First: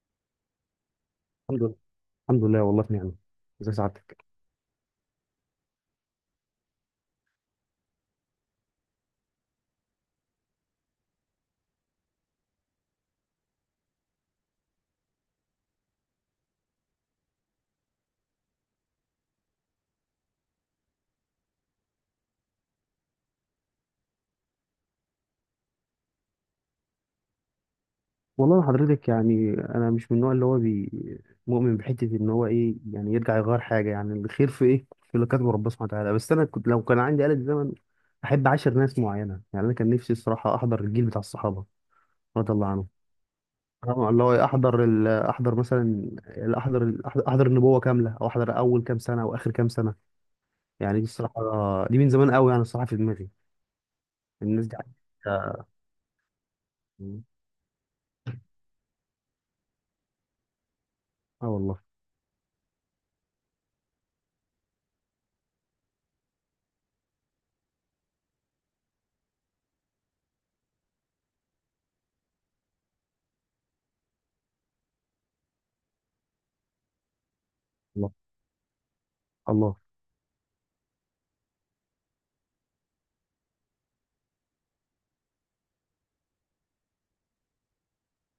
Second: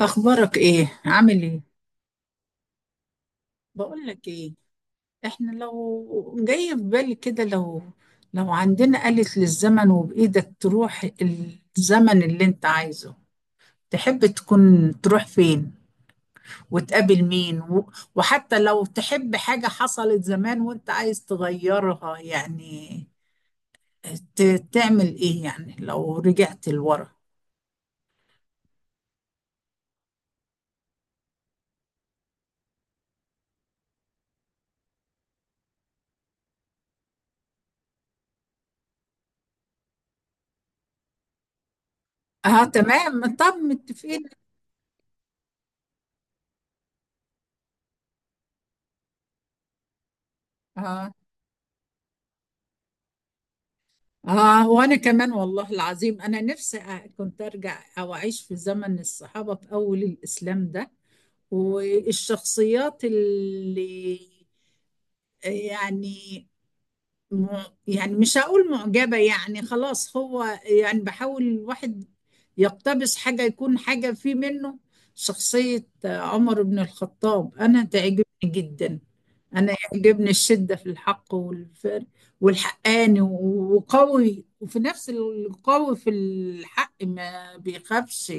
اخبارك ايه؟ عامل ايه؟ الحمد لله، الحمد لله، والله في نعمة. ازي بقول سعادتك؟ لك ايه، احنا لو جاي في بالي كده، لو عندنا آلة للزمن، وبايدك تروح الزمن اللي انت عايزه، تحب تكون تروح فين وتقابل مين، وحتى لو تحب حاجة حصلت زمان وانت عايز تغيرها يعني، تعمل ايه يعني لو رجعت لورا؟ والله أنا حضرتك، يعني انا مش من النوع اللي هو بي مؤمن بحتة، ان هو ايه يعني يرجع يغير حاجة، يعني الخير في ايه، في اللي كاتبه ربنا سبحانه وتعالى. بس انا كنت لو كان عندي آلة زمن احب عاشر ناس معينة. يعني انا كان نفسي الصراحة احضر الجيل بتاع الصحابة رضي اه الله عنهم. تمام، طب آه، متفقين. اللي هو إيه، احضر ال- احضر مثلا، ال- احضر ال- احضر أحضر النبوة كاملة، او احضر اول كام سنة واخر كام سنة. يعني دي اه. الصراحة، دي من زمان قوي يعني الصراحة في دماغي. الناس آه، دي وأنا كمان عايشة- والله العظيم أنا نفسي كنت أرجع أو أعيش في زمن الصحابة في أول الإسلام ده. اه والله. والشخصيات اللي يعني، يعني مش هقول معجبة يعني خلاص، هو يعني بحاول الواحد يقتبس حاجة يكون حاجة في منه. شخصية عمر بن الخطاب أنا الله. تعجبني جدا. أنا الله. يعجبني الشدة في الحق والفر، والحقاني وقوي، وفي نفس القوي في الحق ما بيخافش.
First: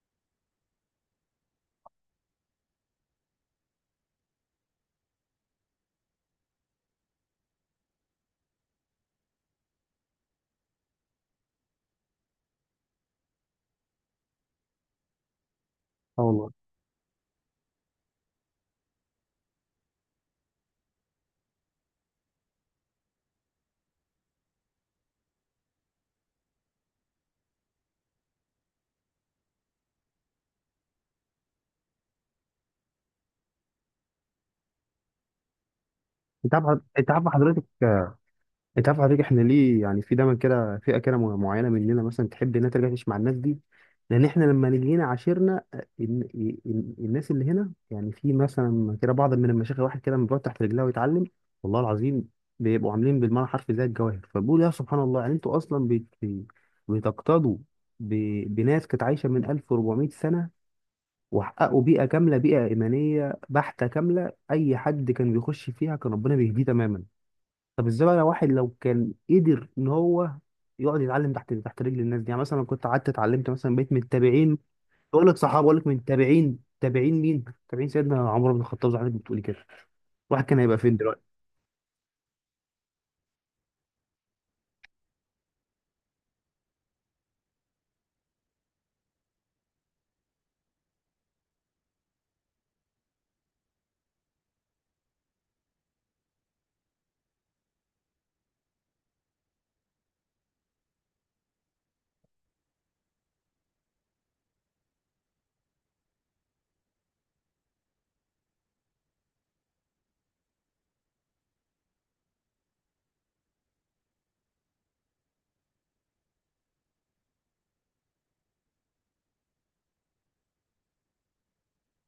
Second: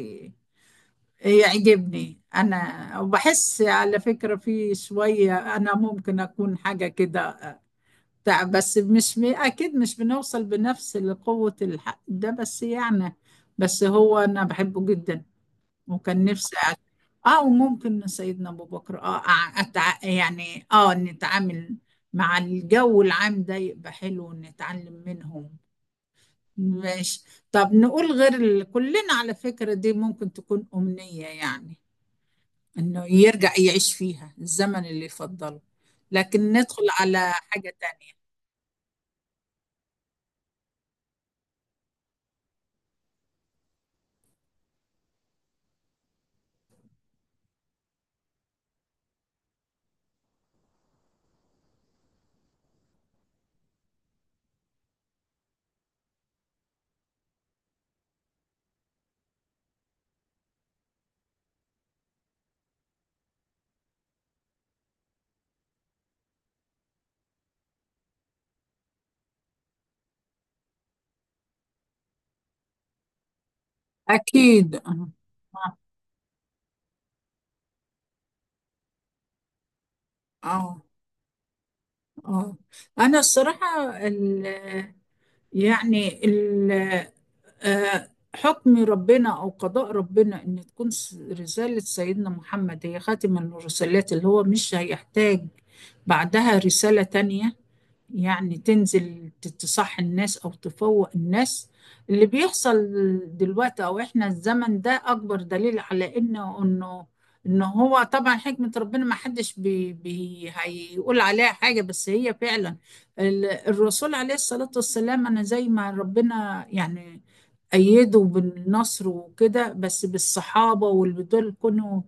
يعجبني أنا، وبحس على فكرة في شوية أنا ممكن أكون حاجة كده. تع- بس مش م- اكيد مش بنوصل بنفس لقوة الحق ده، بس يعني، بس هو انا بحبه جدا، اه وكان والله. نفسي اه. وممكن سيدنا ابو بكر اه، يعني اه نتعامل مع الجو العام ده، يبقى حلو ونتعلم منهم. ماشي. طب نقول غير ال... كلنا على فكرة دي ممكن تكون أمنية يعني، انه يرجع يعيش فيها الزمن اللي يفضله، لكن انت عارف ندخل انت عارف على حضرتك حاجة تانية. انت عارف حضرتك، احنا ليه يعني في دايما كده فئه كده معينه مننا مثلا تحب انها ترجع تعيش مع الناس دي؟ لان احنا لما نيجي هنا عاشرنا الناس اللي هنا، يعني في مثلا كده بعض من المشايخ واحد كده من بيقعد تحت رجلها ويتعلم. والله العظيم بيبقوا عاملين بالمعنى حرفي زي الجواهر. فبقول يا سبحان الله، يعني انتوا اصلا بتقتدوا بناس كانت عايشه من 1400 سنه، وحققوا بيئه كامله، بيئه ايمانيه بحته كامله. اي حد كان بيخش فيها كان ربنا بيهديه تماما. طب ازاي بقى واحد لو كان قدر ان هو يقعد يتعلم تحت تحت رجل الناس دي؟ يعني مثلا لو كنت قعدت اتعلمت مثلا بقيت من تابعين، أكيد آه. بقول لك صحابه، بقول لك من تابعين، تابعين مين؟ تابعين سيدنا عمر بن الخطاب زي ما حضرتك بتقولي كده. الواحد كان هيبقى اه. فين دلوقتي؟ اه. انا الصراحه ال، يعني ال، آه، حكم ربنا او قضاء ربنا ان تكون رساله سيدنا محمد هي خاتم الرسالات، اللي هو مش هيحتاج بعدها رساله تانية، يعني تنزل تصح الناس او تفوق الناس. اللي بيحصل دلوقتي، او احنا الزمن ده اكبر دليل على انه، ان هو طبعا حكمة ربنا ما حدش بي هيقول عليها حاجة، بس هي فعلا الرسول عليه الصلاة والسلام، انا زي ما ربنا يعني أيده بالنصر وكده، بس بالصحابة، واللي دول كانوا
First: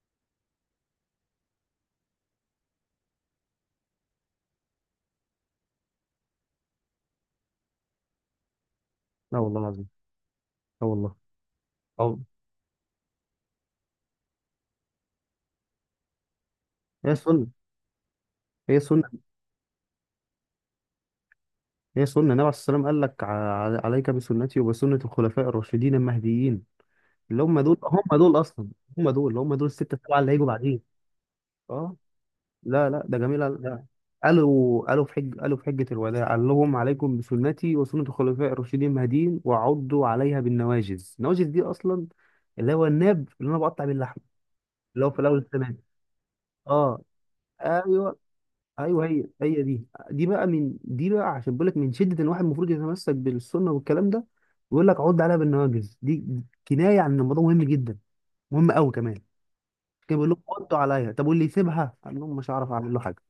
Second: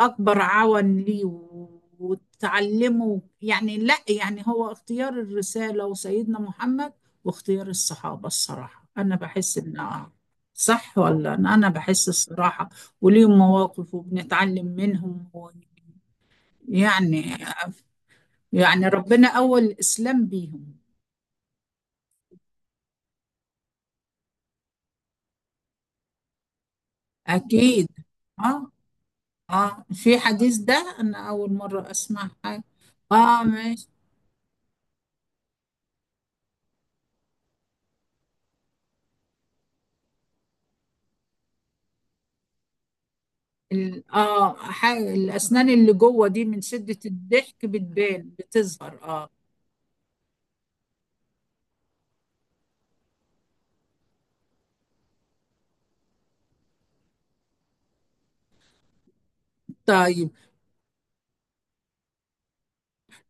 أكبر عون ليه وتعلمه يعني. لا يعني هو اختيار الرسالة وسيدنا محمد، واختيار الصحابة الصراحة أنا لا بحس والله إن العظيم. آه، لا صح والله. ولا؟ أنا بحس أو الصراحة، وليهم مواقف وبنتعلم منهم هي يعني، سنة هي يعني سنة ربنا أول الإسلام بيهم. هي سنة النبي عليه السلام. قال لك عليك بسنتي وبسنة الخلفاء الراشدين المهديين، اللي هم دول، أكيد. اصلا، آه. هم دول آه الستة في السبعة اللي هيجوا حديث، بعدين. ده أنا أول مرة اه. أسمع حاجة. لا لا، ده آه جميل. ده ماشي. قالوا في حجة الوداع، قال لهم: عليكم بسنتي وسنة الخلفاء الراشدين المهديين وعضوا عليها بالنواجذ. النواجذ دي أصلا اللي هو الناب اللي أنا بقطع بيه اللحم، اللي هو في الأول الاسنان التمام. اللي جوه دي من شدة اه. الضحك ايوه. بتبان، بتظهر ايوه، هي اه. هي دي. دي بقى، من دي بقى عشان بقول لك من شدة ان واحد المفروض يتمسك بالسنة. والكلام ده بيقول لك عض عليها بالنواجذ. دي كناية عن إن الموضوع مهم جدا، مهم قوي كمان. كان بيقول طيب. لهم عضوا عليها. طب واللي يسيبها؟ قال لهم مش هعرف اعمل له حاجة.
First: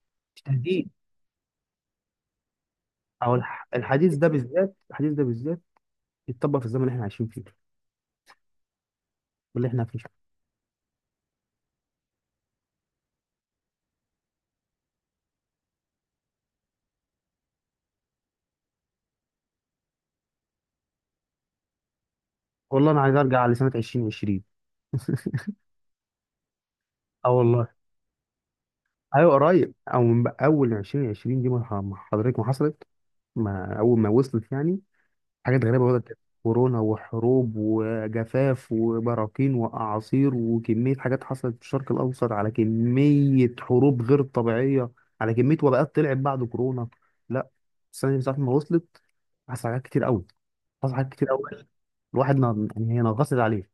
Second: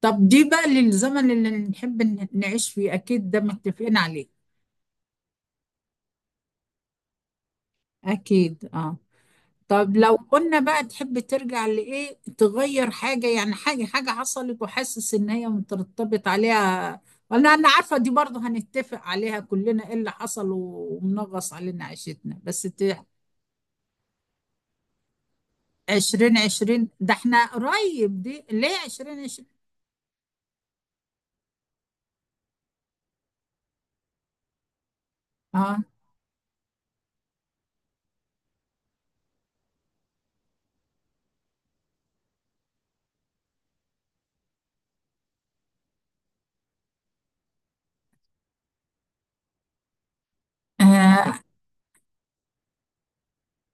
طب مش دي بقى تهديد. للزمن اللي نحب نعيش فيه، اكيد او ده متفقين الحديث ده عليه. بالذات، الحديث ده بالذات يتطبق في الزمن اللي احنا عايشين فيه، اكيد اه. واللي احنا طب فيه. لو قلنا بقى، تحب ترجع لايه؟ تغير حاجة يعني، حاجة حاجة حصلت وحاسس ان هي مترتبط عليها، ولا؟ انا عارفة دي برضه هنتفق عليها كلنا، ايه اللي حصل ومنغص علينا عيشتنا، بس والله انا ت-. عايز ارجع لسنه 2020. عشرين عشرين؟ ده اه احنا والله، قريب، دي ليه عشرين ايوه عشرين؟ قريب. او من بقى اول 2020 دي، ما حضرتك ما حصلت، ما اول ما وصلت يعني حاجات اه. غريبه بدات تحصل. كورونا وحروب وجفاف وبراكين واعاصير وكميه حاجات حصلت في الشرق الاوسط، على كميه حروب غير طبيعيه، على كميه وباءات طلعت بعد كورونا. لا، السنه دي من ساعه ما وصلت حصل حاجات كتير قوي حصل حاجات كتير آه، قوي. الواحد يعني هي نغصت عليه.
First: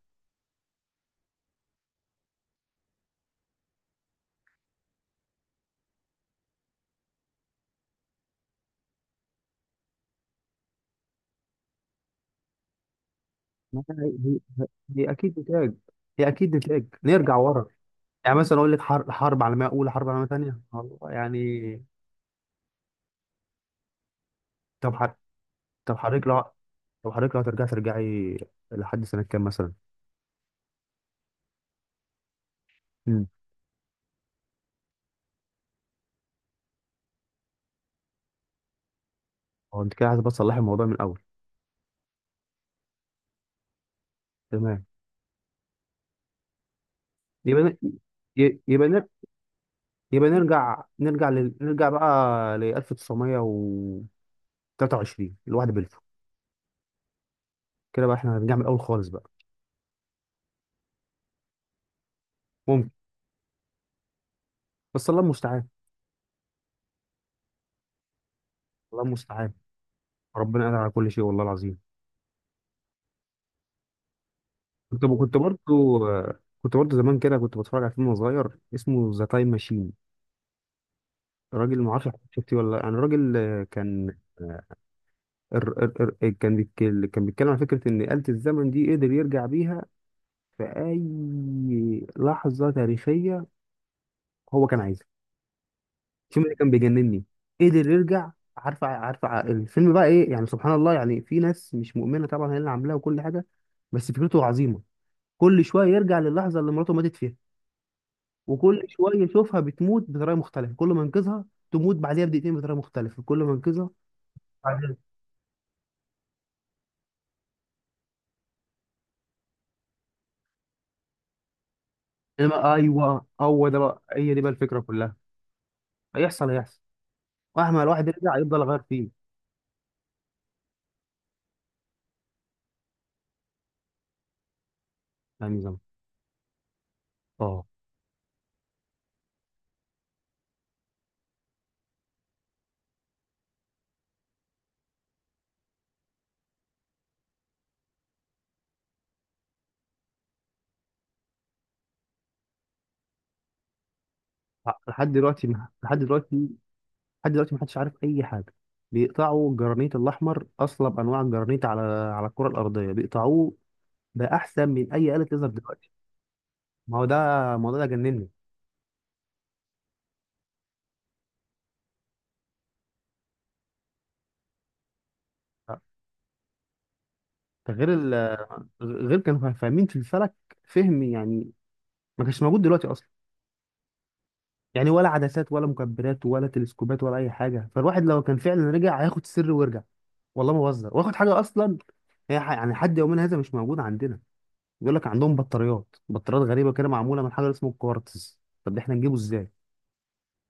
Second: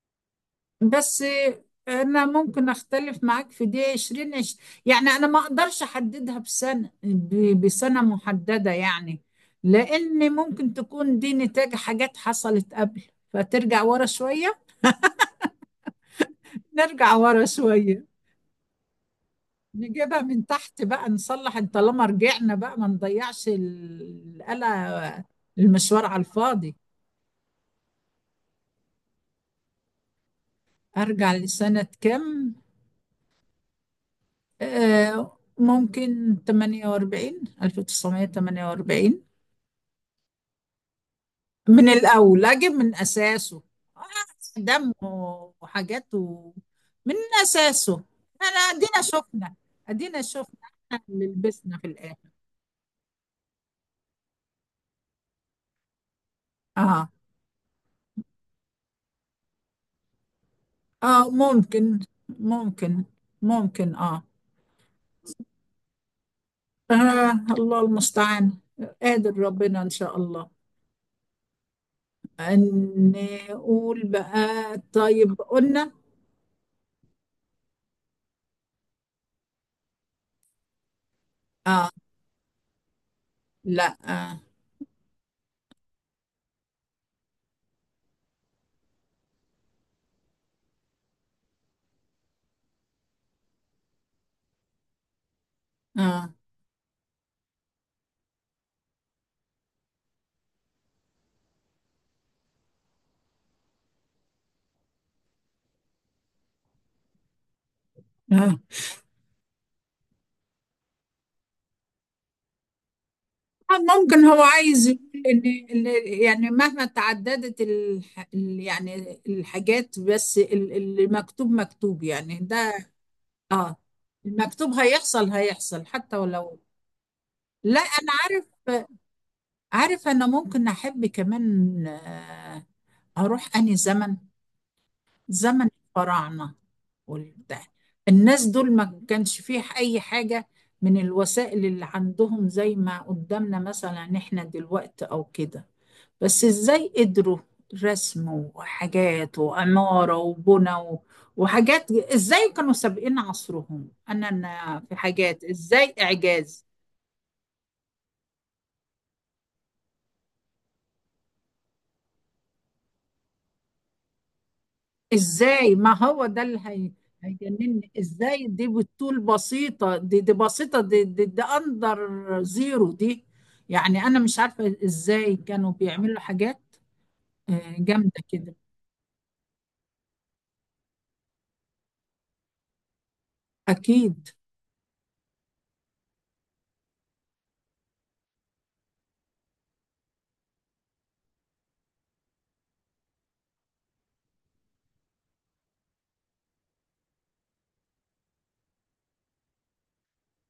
بس آه، انا ممكن اختلف معاك في دي، 20 عش-. يعني انا ما اقدرش احددها بسنه بسنه محدده يعني، لان ممكن تكون دي نتاج حاجات حصلت قبل، فترجع ما ورا هي... شويه. هي... هي اكيد نتاج، نرجع نرجع ورا ورا. شويه، يعني مثلا اقول لك حرب، حرب عالميه اولى، حرب نجيبها عالميه من ثانيه، تحت بقى، والله يعني. نصلح إن طالما رجعنا بقى، ما نضيعش طب حر... القلق، طب المشوار على حضرتك لو الفاضي. طب حضرتك لو هترجعي، ترجعي لحد سنه كام مثلا؟ ارجع لسنه كام؟ امم آه، ممكن 48، 1948. هو انت كده عايز بس تصلحي الموضوع من الاول. من الأول أجيب من أساسه، آه، تمام. دم وحاجات من يبقى ن... أساسه. أنا ي- يبقى أدينا نر... شفنا، أدينا يبقى شفنا نرجع، اللي لبسنا في نرجع بقى الآخر. ل 1923. الواحد بلفو آه. كده. بقى احنا هنرجع من الاول خالص بقى. آه ممكن. ممكن. ممكن. ممكن آه. بس الله المستعان. آه الله المستعان. الله قادر المستعان. ربنا إن شاء الله، ربنا قادر على كل شيء، والله العظيم. أن نقول بقى. كنت كنت طيب قلنا. برضو كنت برضو زمان كده كنت بتفرج على فيلم صغير اسمه ذا تايم ماشين. راجل، آه. ما اعرفش شفتيه ولا لأ. يعني راجل، آه، لا كان آه. ار ار ار كان بيتكلم على فكرة ان آلة الزمن دي قدر يرجع بيها في اي لحظة تاريخية هو كان عايزها. آه. الفيلم ده كان بيجنني. قدر يرجع، الفيلم بقى ايه يعني. سبحان الله يعني، في ناس مش مؤمنة طبعا هي اللي عاملاه وكل حاجة، بس فكرته عظيمة. كل شويه يرجع للحظه اللي مراته ماتت فيها، آه. وكل شويه يشوفها بتموت بطريقه مختلفه. كل ما ينقذها تموت بعديها بدقيقتين بطريقه مختلفه، كل ما آه، ينقذها ممكن هو عايز بعديها. يقول ان إن، يعني مهما تعددت يعني الحاجات، بس اللي مكتوب مكتوب يعني ده. انما ايوه هو اه، ده بقى، هي دي بقى المكتوب الفكره كلها. هيحصل هيحصل حتى هيحصل ولو. هيحصل، لا مهما الواحد انا يرجع عارف، يفضل يغير فيه. عارف. انا ممكن احب كمان آه، اروح اني زمن، يعني زمن زمان. الفراعنة والبتاع. اه. الناس دول ما كانش فيه أي حاجة من الوسائل اللي عندهم زي ما قدامنا مثلا احنا دلوقتي أو كده، بس ازاي قدروا؟ رسم وحاجات وعمارة وبنى وحاجات. ازاي كانوا سابقين عصرهم؟ أنا في لحد حاجات دلوقتي ما- ازاي لحد دلوقتي، إعجاز! لحد دلوقتي محدش عارف اي حاجه. بيقطعوا الجرانيت الاحمر، اصلب انواع الجرانيت، على على الكره الارضيه، بيقطعوه بقى احسن من اي آلة ليزر ازاي؟ دلوقتي. ما هو ده اللي هي ما هو ده الموضوع، ده هيجنني. اللي جنني. ازاي دي؟ بالطول بسيطة، دي بسيطة، دي اندر زيرو دي. يعني انا مش عارفة ازاي كانوا بيعملوا حاجات ده آه، غير جامدة كده. غير كانوا فاهمين في الفلك فهم، يعني ما كانش موجود دلوقتي اصلا. اكيد. يعني ولا عدسات ولا مكبرات ولا تلسكوبات ولا اي حاجه. فالواحد لو كان فعلا رجع هياخد سر ويرجع. والله ما بهزر، واخد حاجه اصلا يعني لحد يومنا هذا مش موجود عندنا. بيقول لك عندهم بطاريات، بطاريات غريبه كده معموله من حاجه اسمه الكوارتز. طب ده احنا نجيبه ازاي؟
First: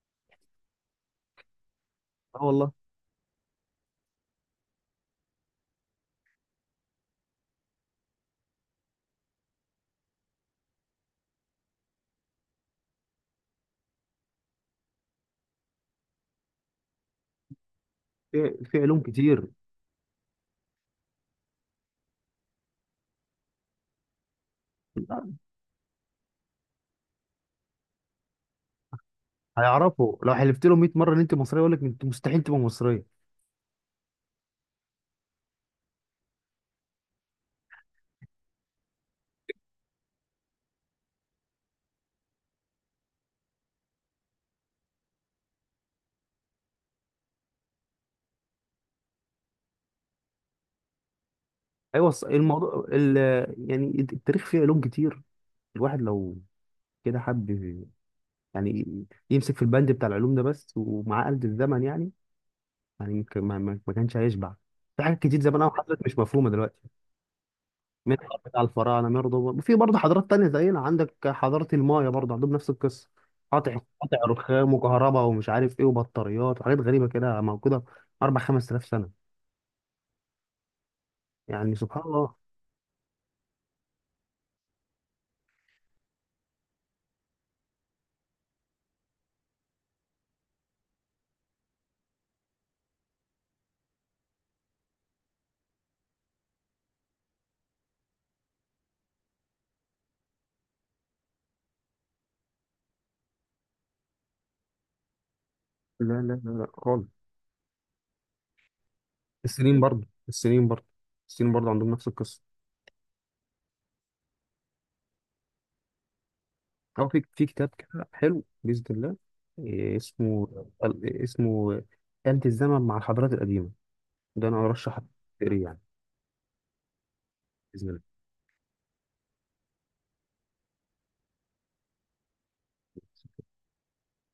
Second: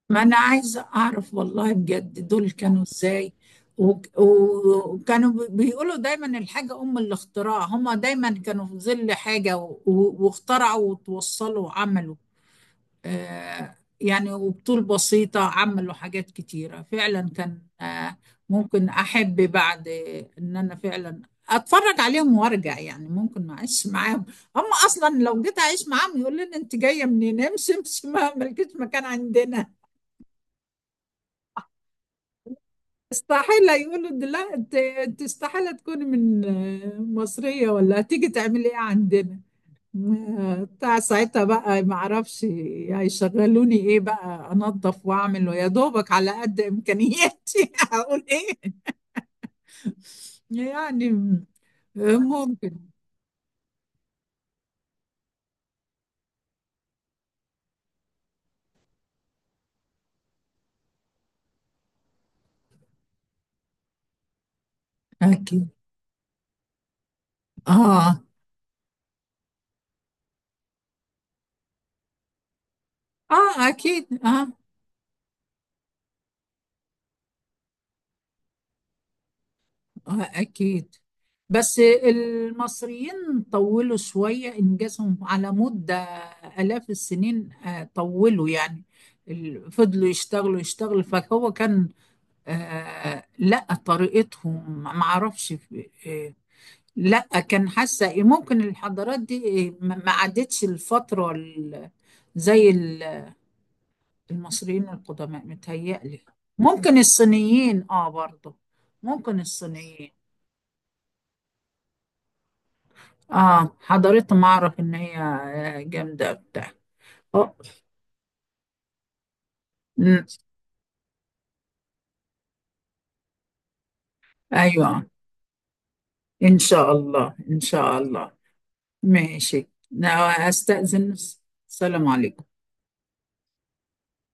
ما انا عايزة اعرف والله بجد، اه دول والله. كانوا ازاي؟ وكانوا بيقولوا دايما الحاجة ام الاختراع، هما دايما كانوا في ظل حاجة واخترعوا وتوصلوا وعملوا آه، يعني وبطول بسيطة عملوا حاجات كتيرة فعلا، كان آه، في ممكن علوم أحب كتير. بعد إن أنا فعلا أتفرج عليهم وأرجع، يعني ممكن ما أعيش معاهم. هم أصلا لو جيت أعيش معاهم يقول لنا أنت جاية منين، امشي امشي، ما ملكيش مكان عندنا. هيعرفوا لو حلفت لهم 100 مره ان انت مصريه يقول لك انت مستحيل تبقى مصريه. استحالة يقولوا ده. لا، أنت استحالة تكوني من آه، مصرية، ولا هتيجي تعملي إيه عندنا؟ بتاع ساعتها بقى ما اعرفش هيشغلوني ايه بقى، انظف واعمل ويا دوبك على قد امكانياتي هقول ايه يعني ايوه، ممكن. يعني التاريخ فيه علوم كتير. الواحد لو كده حب يعني يمسك في البند بتاع العلوم ده بس ومع آلة الزمن، يعني يعني يمكن ما كانش هيشبع. في حاجات كتير زمان اكيد قوي حصلت مش مفهومه دلوقتي، اه. منها بتاع الفراعنه برضه، وفي برضه حضارات تانية زينا. عندك حضاره المايا برضه عندهم نفس القصه. اه قطع اكيد قطع اه. رخام وكهرباء ومش عارف ايه وبطاريات وحاجات غريبه كده موجوده اربع خمس آلاف سنه. آه اكيد. يعني بس سبحان الله. المصريين طولوا شوية إنجازهم على مدة آلاف السنين آه، طولوا يعني فضلوا يشتغلوا يشتغلوا، فهو كان آه. لا طريقتهم ما اعرفش. آه. لا، كان حاسه إيه، ممكن الحضارات دي إيه، ما عدتش الفتره زي ال- المصريين القدماء متهيألي. لا لا لا لا ممكن خالص. الصينيين اه برضه، ممكن السنين برضه الصينيين. السنين برضه السنين برضه عندهم نفس القصه. اه حضارتهم اعرف ان هي آه، جامده بتاع. أو في آه. كتاب كده حلو بإذن الله. إيه أمم. اسمه؟ اسمه آلة الزمن مع الحضارات القديمة. ده أنا أرشح ايوه. تقريه يعني. ان شاء الله، ان بإذن شاء الله. الله. ماشي. أنا استأذن. السلام عليكم.